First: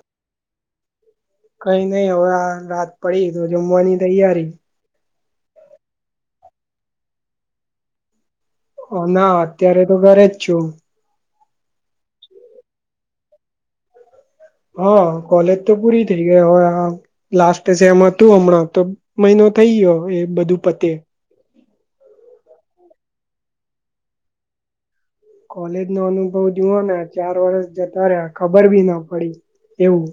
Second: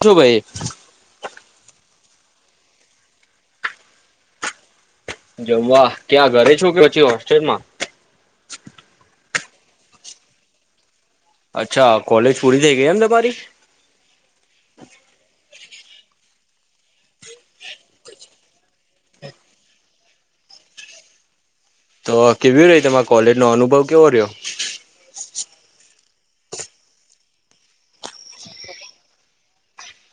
છો ભાઈ કઈ નઈ હવે આ રાત પડી, તો જમવાની તૈયારી. જવા ક્યાં ઘરે છોકે, પછી હોસ્ટેલ માં? હો ના અત્યારે તો ઘરે જ છું. અચ્છા કોલેજ પૂરી થઈ ગઈ એમ તમારી? હા કોલેજ તો પૂરી થઇ ગઈ, હવે આ લાસ્ટ સેમ હતું હમણાં તો મહિનો થઈ ગયો એ બધું પતે તો કેવી રહી, તમારે કોલેજ નો અનુભવ કેવો રહ્યો? કોલેજ નો અનુભવ જુઓ ને ચાર વર્ષ જતા રહ્યા, ખબર બી ના પડી એવું.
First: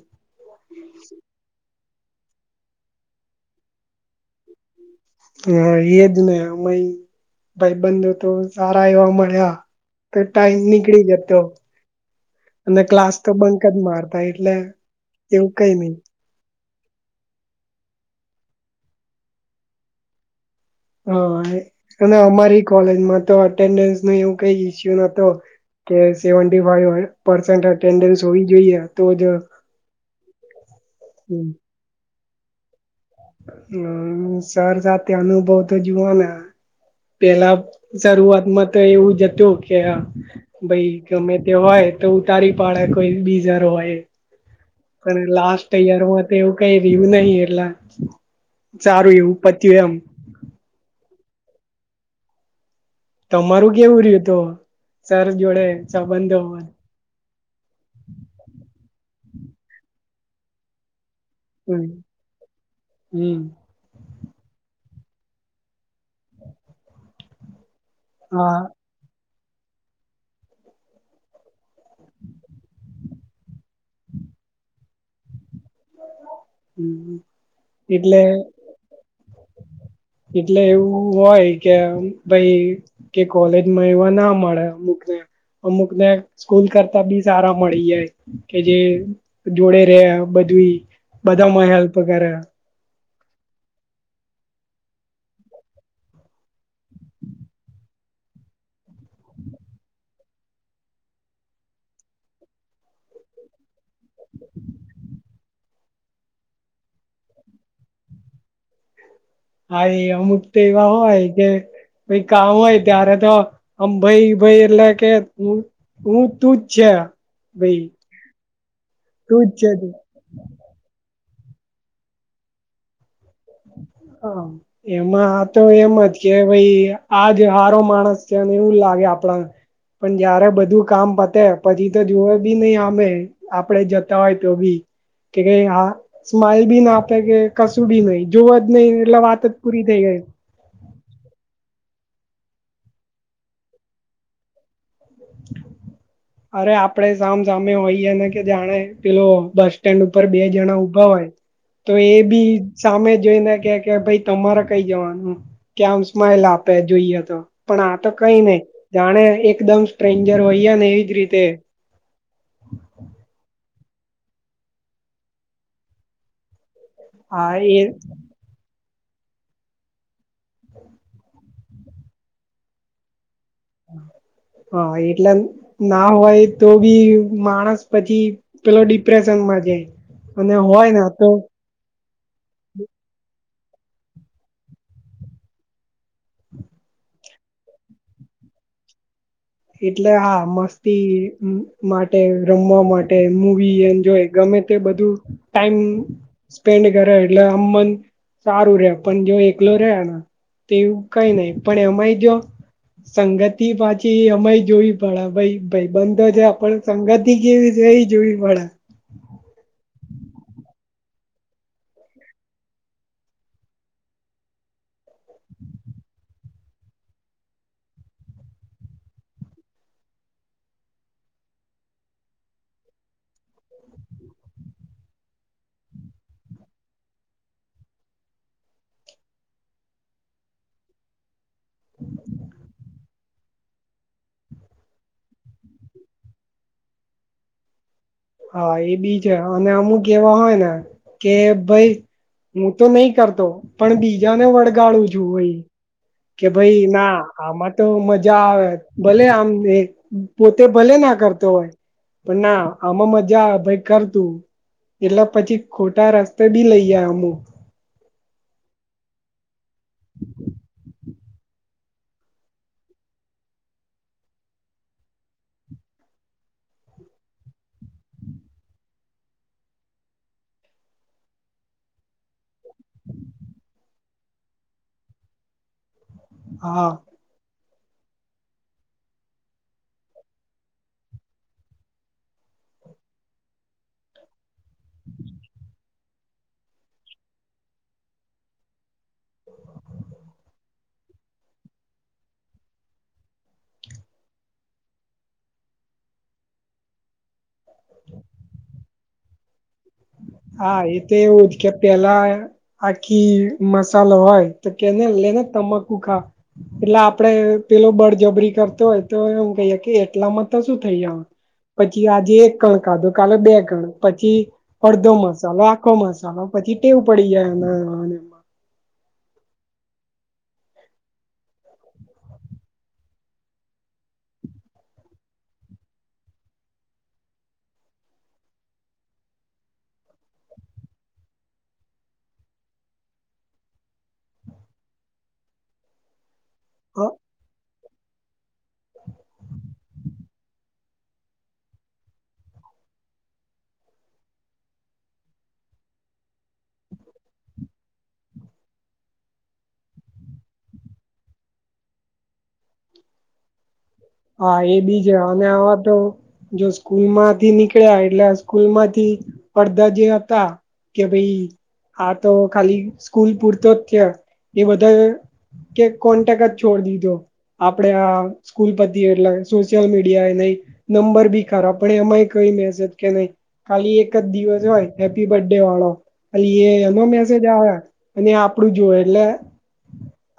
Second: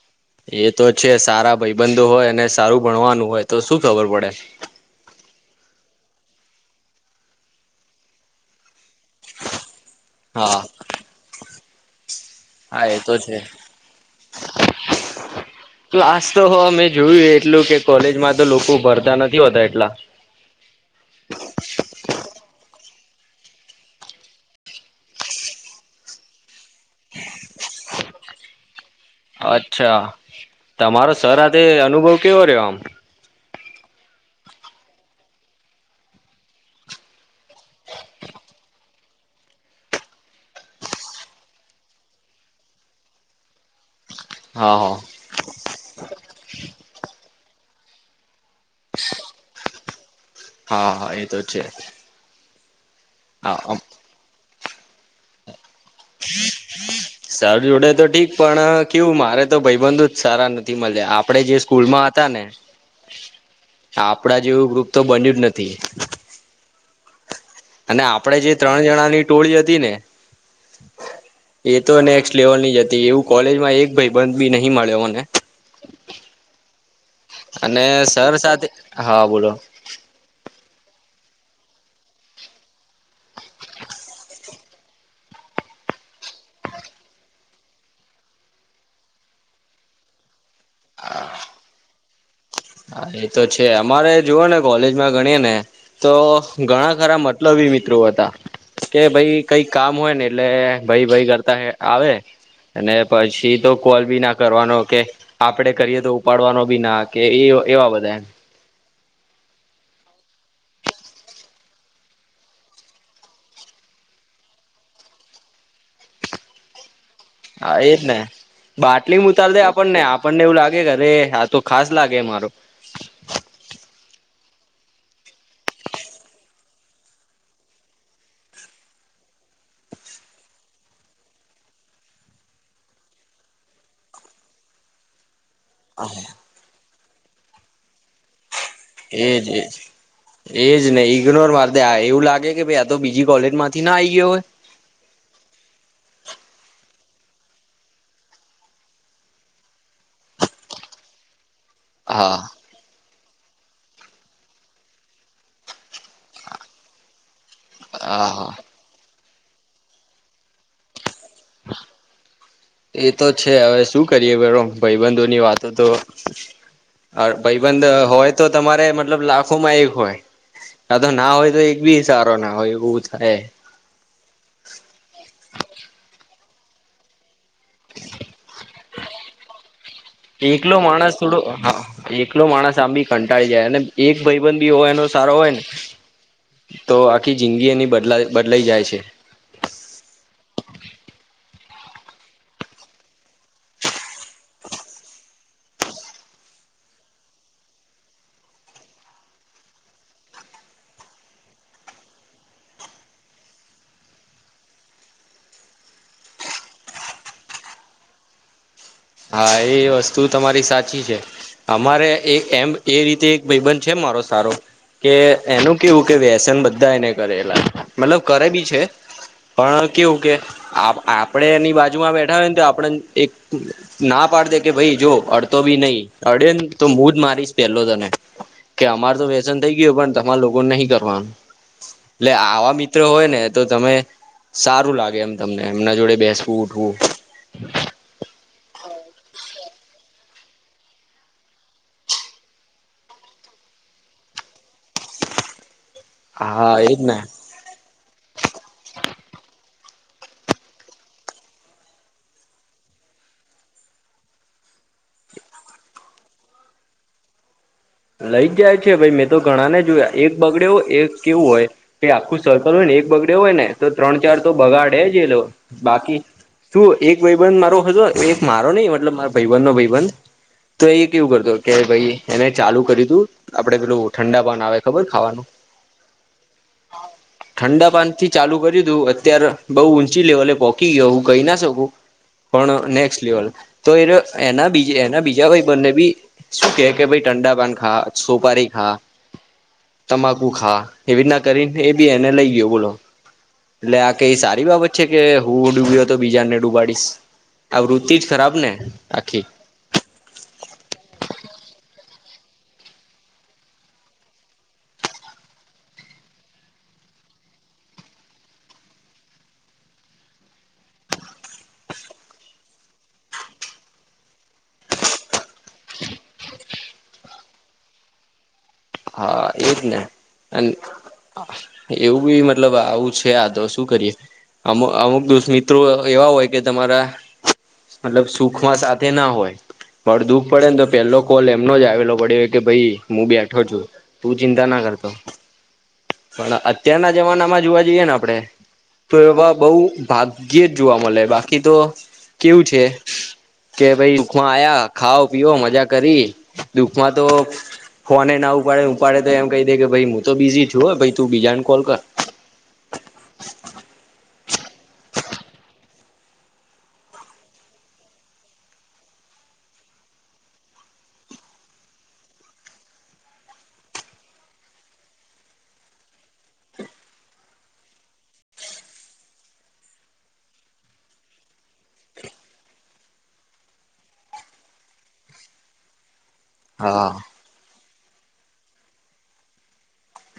એ તો છે સારા ભાઈબંધો હોય, અને સારું ભણવાનું હોય તો શું ખબર પડે. હા એજ ને મઈ ભાઈબંધ તો સારા એવા મળ્યા. તો હા ટાઈમ નીકળી જતો, અને હા એ ક્લાસ તો છે બંકજ માર તા એટલે એવું કઈ નહિ આાસતો મે જોયું એટલુંકે કોલેજમાં તો લોકો ભરતા નથી હોતા એટલા. હને અને અમારી કોલેજમાં તો અટેન્ડન્સ નુ એવું કઈ ઈસ્યુ નતો કે સેવંતી ફાઈવ પાસેંટ અટેન્ડન્સ હોવી જોઈએ. તો જ અચ્છા, તમારો સર હાથે અનુભવ કેવો રહ્યો આમ? હમ્મ હમ સર સાથે અનુભવ તો જુઓને પેલા શરૂઆતમાં તો એવું જ હતું કે ભાઈ ગમેતે હોય તો ઉતારી પાડે કોઈ બીજર હોય હા હ પણ લાસ્ટ ઈયર માતો એવું કઈ રહ્યું નહી, એટલા સારું એવું પત્યું એમ. હા હા એ તો છે. તમારું હા કેવું રહ્યુંતો સર જોડે સંબંધ ધવન? સાાર જોડે તો ઠીક, પણ કેવું મારે તો ભાઈબંધુ જ સારા નથી મળ્યા, આપ પડે જે હમ સ્કૂલમાં હતા ને, હમ આપડા જેવું ગ્રુપ તો બન્યુંજ નથી. અને આપણેે જે હા ત્રણ જણાની ટોળી હતી ને એ તો નેક્સ્ટ લેવલ નીજ હતી, એવું કોલેજમાં એક ભાઈ બંધ બી નહી મળ્યો મને. [inaudible] અને એટલે સર સાથે હા બોલો એટલે એવું હોય કે અમ ભાઈ કે કોલેજમાં એવા ના મળે અમુક ને. અમુક ને સ્કૂલ કરતા બી સારા મળી જાય કે જે જોડે રહે બધીઇ બધામાં હેલ્પ કરે હા એ તો છે અમારે જુઓ ને કોલેજમાં ગણીએ ને તો ઘણા ખરા મતલબી મિત્રો હતા. કે ભાઈ કઈક કામ હોય ને એટલે ભાઈ ભાઈ કરતા આવે. અને પછી તો કોલ બી ના કરવાનો કે આપડે કરીએ તો ઉપાડવાનો બી ના કે એવા બધા હ અમુક તો એવા હોય કે ભ કામ હોય ત્યારે તો આમ ભાઈ ભાઈ એટલે કે હું હું તુંજ છે હા એ જ ને બાટલી તું ઉતારી જ દે છે તું આપણને આપણને એવું લાગે કે અરે આ તો ખાસ લાગે મારો [inaudible] એમાં આ તો એમ જ કે ભાઈ આજ સારો માણસ છેને એવું લાગે આપણા પણ જયારે બધું કામ પતે પછી તો જોુવે બી નઈિ અમે આપડે જતા હોય તો ભી કેા સ્માઈલ બી ના આપે કે કશું બી નઈ જોવા જ નહીિ એટલે વાત એજ જ એજ પૂરી થઈ ગઈ એજ નહ ઈગ્નોર માર દે એવું લાગે કે ભાઈ આ તો બીજી કોલેજ માંથી ના આ આવી ગયો હોય [inaudible] અરે આપડે સામ સામે હોઈએ ને કે જાણે પેલો બસ સ્ટેન્ડ ઉપર બે જણા ઉઊભા હોય તો એ હા ભી સામે જોઈને કે કે ભાઈ તમારે કઈ જવાનું કે આમ સ્માઈલ આપે જોઈએ તો પણ આ તો હા કઈ હા નહી જાણે એકદમ સ્ટ્રેન્જર હોઈયા ને એવીજ રીતે [inaudible] એ તો છે હવે શું કરીએ ભાઈબંધો ની વાતો તો હા એ ભાઈબંધ હોય તો તમારે મતલબ લાખોમાં એક હોય કા તો ના હોય તો એક બી સારો ના હોય એવું થાય હા એટલેમ ના હોય તો બી માણસ પછી પેલો ડિપ્રેશનમાં જાય અને એકલો હોય ને માણસ તો થોડો એકલો માણસ આંબી કંટાળી જાય અને એક ભાઈબંધ બી હોય એનો સારો હોય ને તો આખી જિંદગી એની બદલા બદલાઈ જાય છે એટલે હા મસ્તી માટે રમવા માટે મૂવી એન્ જોય ગમે તે બધું ટાઈમ સ્પેન્ડ કરે એટલે આમ મન સારું રે પણ જો એકલો રેને તેવું કઈ નહી પણ એમાંય જો સંગતિ પાછી સમય જોવી પડા ભાઈ ભાઈ બંધો છે આપડ સંગત કેવી ર જોવી પડા હા એ વસ્તુ તમારી સાચી છે અમારે એમ એ રીતે એક ભાઈબંધ છે મારો સારો કે એનું કેવું કે વ્યસન બધા એને કરેલા મતલબ કરે બી છે પણ કેવું કે આપડે એની બાજુમાં બેઠા હોય ને તો આપડ એક ના પાડ દે કે ભાઈ જો અડતો બી નહી અડે ને તો મુુંજ મારીશ પેલો તને કે અમાર તો વ્યસન થઈ ગયું પણ તમા લોકોને નહી કરવાનું એટલે આવા મિત હોય ને તો તમે સારું લાગે એમ તમને એમના જોડે બેસવું ઉઠવું હા એ બી છે અને અમુક એવા હોય ને કે ભાઈ હું તો નહી કરતો પણ બીજાને વળગાડું છું ભાઈ કે હા ભાઈ એજ ના ને આમાં તો મજા આવે ભલે આમ પોતે ભલે ના કરતો હોય પણ ના આમાં મજા ભાઈ કર તું એટલે પછી ખોટા રસ્તે બી લઈ જાય આમુ લઈ જાય છે ભાઈ મેં તો ઘણા ને જોયા એક બગડ્યો હોય એક કેવું હોય કે આખું સર્કલ હોય ને એક બગડ હોય ને તો ત્રણ ચાર તો બગાડે જ એ લોકો બાકી શું એક ભાઈબંધ મારો હતો એક મારો નહી મતલબ મા ભાઈબંધ નો ભાઈબંધ તો એ કેવું કરતો કે ભાઈ એને ચાલુ કરી દું આપડે પેલું ઠંડા પન આવે ખબર ખાવાનું હા ઠંડા પાન થી ચાલુ કર્યું તું અત્યારે બઉ ઊંચી લેવલે પોકી ગયો હું કહી ના શકું. પણ નેક્સ્ટ લેવલ તો એ એના બી એના બીજા કોઈ બંને બી કે કે ભાઈ ઠંડાપન ખા સપારી ખા તમાકુ ખા એવીતના કરીને એ બી એને લઈ ગયો બોલો. એટલે આ ક એ સારી બાબત છે કે હું ડૂબ્યો હતો બીજાને ડૂબાડીશ આ વૃત્તિ જ ખરાબ ને આખી. હા એ તો એવું જ કે પેલા આખી મસાલો હોય તો કેને લેને તમાકુ ખા એટલે આપડે પેલો બળજબરી કરતો હોય તો એમ કહીએ કે એટલામાં તો શું થઈ જ પછી આજે એક કણ ખાધો કાલે બે કણ પછી. બધો મસાલો આખો મસાલો પછી ટેવું પડી જાય. હા એજને અ એવું બી મતલબ આવું છે આ તો શું કરીએ. અમુક અમુક દસ્ મિત્રો એવા હોય કે તમારા. મતલબ સુખમાં સાથે ના હોય માર દુઃખ પડે ને તો પેહેલો કોલ એમનો જ આવેલો પડ્યો કે ભાઈ હું બે છ તું ચિંતા ના કરતો પણ અત્યારના હા જમાનામાં જોવા જઈએ ને આપડણે તો એવા બઉ ભાગ્યે જ જોવા મળે બાકી તો કેવું છે કે ભ દુખમાં આયા ખાઓ પીઓ મજા કરી દુખમાં તો. ફને ના ઉપાડે ઉપાડે તો એમ કહી દે કે ભાઈ હું તો બીઝી છું હોય ભાઈ તું બીજાને કોલ કર. [unintelligible] હા એ બી છે અને આવા તો જો સ્કૂલ માંથી નીકળ્યા એટલે સ્કૂલ માંથી પડધા જે હતા. કે ભાઈ આ તો ખાલી સ્કૂલ પૂરતો જ થયા એ બધા કે કોન્ટેક જ છોડ દીધો આપડે આ સ્કૂલ પ એટ સોશિયલ મીડિયા નહી નંબર બી ખરાબ પણ એમાંય કઈ મેસેજ કે નહી. ખાલી એક જ દિવસ હોય હેપ્પી બર્થ ડે વાળો અ એ એનો હા મેસેજ આવે અને આપડું જોય એટલે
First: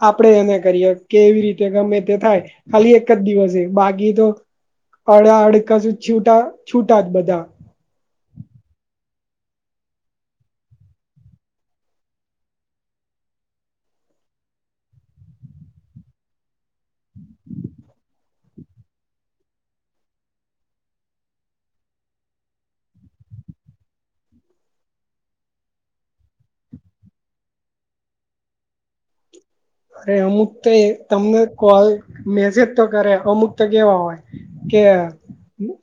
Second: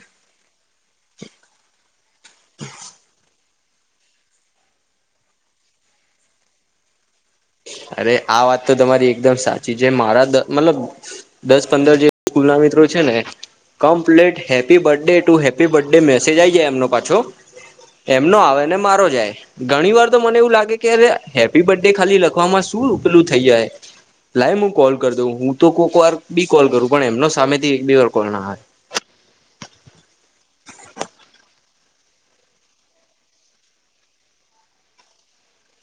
આપડે એને કરીએે કે એવી રીતે ગમે તે થાય ખાલી એક જ દિવસ બાકી તો અડા અડકા સુ છૂટા છૂટા જ બધા અરે આ વાત તો તમારી એકદમ સાચી છે મારા મતલબ દસ પંદર જે સ્કૂલ ના મિત્રો છે ને complete happy birthday to happy birthday message આ આવી જાય એમનો પાછો એમનો આવે ને મારો જાય ઘણી વાર તો મને એવું લાગે કે અરે હેપી બર્થ ડે ખાલી લખ લખવા માં શું ઉપલું થઈ જાય લાય હું કોલ કરી દઉં હું તો કોઈક વાર બી કોલ કરું પણ એમનો સામેથી એક બે વાર કોલ ના હોય અરે અમુક તો એ તમને કોલ મેસેજ તો કરે અમુક તો કેવા હોય કે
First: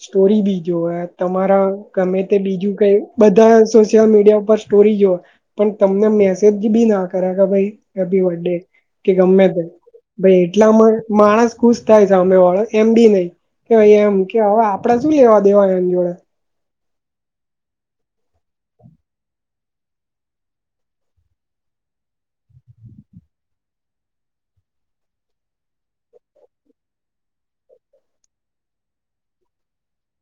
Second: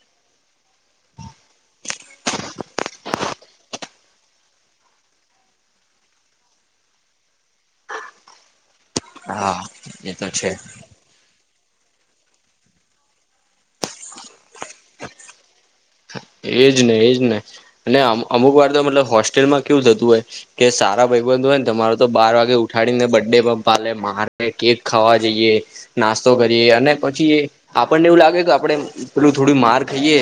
સ્ટોરી બી જો તમારા ગમે તે બીજું કઈ બધા સોશિયલ મીડિયા ઉપર સ્ટોરી જો. પણ તમને મેસેજ બી ના કર્યા કે ભાઈ એ બે કે ગમે તે હા એ તો ભાઈ છે એટલામાં માણસ ખુશ થાય છેમે વાળો એમ બી નહ કે ભ એમ કે હવે આપડા શું લેવા દેવા એની જોડે એજ ને એજ ને અને અમુક વાર તો મતલબ હોસ્ટેલમાં કેવું થતું હોય. કે સારા ભાઈબંધુ હોય ને તમારો તો બાર વાગે ઉઠાડીને બર્ડે પાલે મારે કેક ખાવા જઈએ. નાસ્તો કરીએ અને પછી આપણને એવું લાગે કે આપણે પેલું થોડું માર ખાઈએ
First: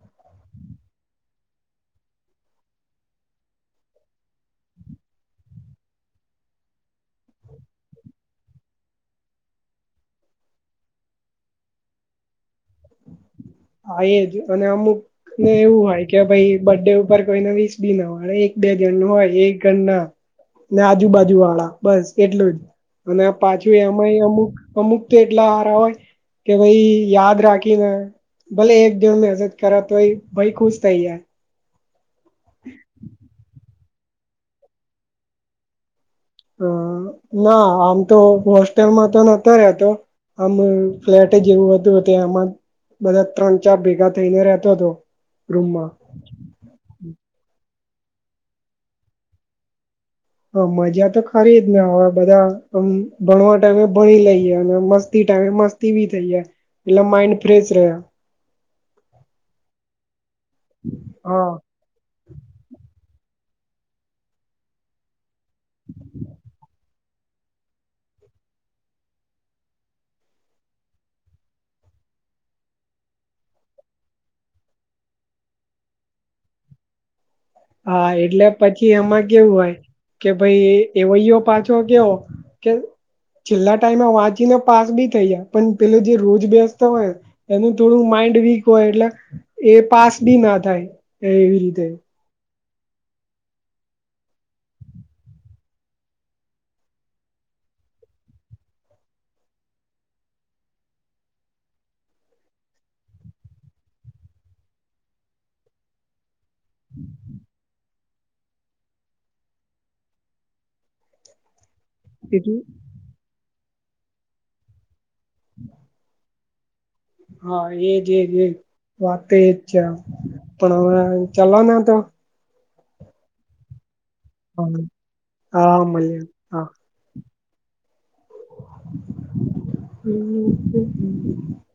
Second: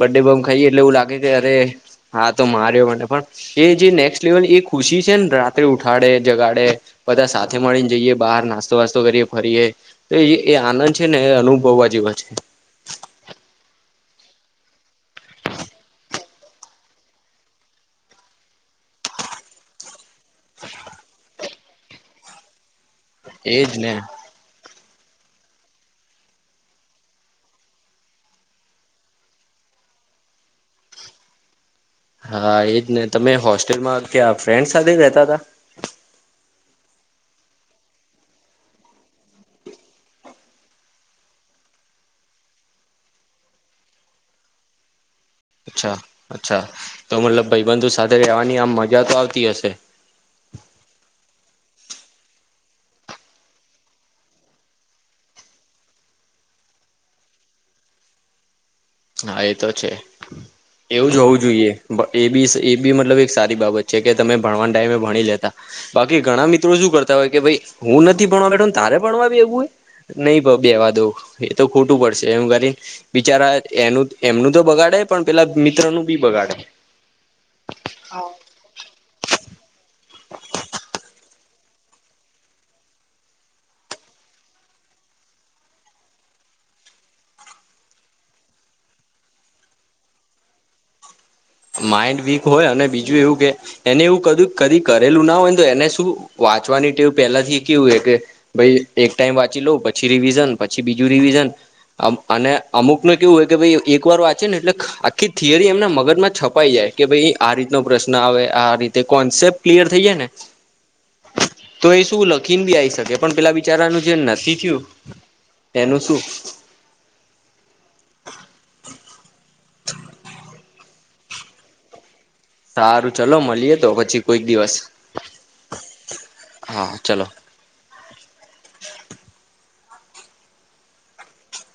બડે બંમ ખાઈએ એટલે એવું લાગે કે અરે હા તો માર્યો મને પણ. એ જે નેક્સ્ટ લેવલ એ ખુશી છે ને રાત્રે ઉઠાડે જગાડે બધા સાથે મળીને જઈએ બહાર નાસ્તો વાસ્તો કરીએ ફરીએ. તો એ આનંદ છે ને એ અનુભવવા જેવા છે. હા એ જ અને અમુક ને એવું હોય કે ભાઈ બર્થ ડે ઉપર કોઈને વીસ બી ન હોય એક બે જણ નું હોય, એક ગણ ના ને આજુબાજુ વાળા બસ એટલું જ અને પાછું એજ ને એમાંય અમુક અમુક તો એટલા હારા હોય કે ભાઈ યાદ રાખીને, ભલે એક જણ મેહેસેજ કર તોય ભાઈ ખુશ થઇ જ હા, એજ ને તમે હોસ્ટેલમાં ત્યાં ફ્રેન્ડ સાથે રહેતા હતા? હ ના આમ તો હોસ્ટેલમાં તો નહતો રહ્યાતો. આમ ફ્લેટ જેવું હતું, ત્યા આમાં બધા ત્રણ ચાર ભેગા થઈને રહેતો હતો, રૂમમાં અચ્છા અચ્છા તો મતલબ ભાઈબંધુ સાથે રહેવાની આમ મજા તો આવતી હશે. હ મજા તો ખરી જ ને હવે બધા આમ ભણવા ટાઈમે ભણી લઈએ, અને મસ્તી ટાઈમે મસ્તી વી થઈ જાય એટલે માઈન્ડ ફ્રેશ રહ્યા હા એ તો છે, એવું જ હોવું હા જોઈએ. એ બી એ બી મતલબ એક સારી બાબત છે, કે તમે ભણવાન ડાઈમે ભણી લેતા બાકી ઘણા મિત્રો શું કરતા હોય, કે ભાઈ હું નથી ભણવા બેઠ તારે ભણવા એવું હે. નહી ભ બેવા દો એ તો ખોટું પડશે એ કરી બિચારા એનું એમનું તો બગાડે પણ પેલા મિત્રનું બી બગાડે હા, એટલે પછી એમાં કેવું હોય કે ભાઈ એવયો પાછો. જો કેવ કે છેલ્લા ટાઈમ વાંચીને પાસ બી થઈ, જયા પણ પેલો જે રોજ બેસતો હોય ને એનું થોડું માઈન્ડ વીક હોય એટલે એ પાસ બી ના થાય. એવી રીતે માઇન્ડ વીક હોય, અને બીજું એવું કે એને એવું ક કદી કરેલું ના હોય, ને તો એને શું વાંચવાની ટેવ પહેલા થી કેવું હ કે ભાઈ એક ટાઈમ વાંચી લોઉ પછી રિવિઝન પછી બીજું રિવિઝન અને અમુક ન કેવું હોય કે ભાઈ એક વાર વાચે ને એટલે આખી થથીયરી એમના મગજમાં કપાઈ જાય કે ભાઈ આ રીતનો પ્રશ્ન આવે આ રીતે કોન્સેપ્ટ ક્લિયર થઈ જાય ને. તો એ શું એટલું લખીને બી આવીઈ શકે પણ પેલા બિચારાનું જે નથી થયું, એનું શું? હા, એજજજ વાત એજ છે, પણ હવે ચાલવા ના તો સારું ચલો મળીએ તો પછી કોઈક દિવસ હમ હા મળ્યું હા ચલો. [unintelligible]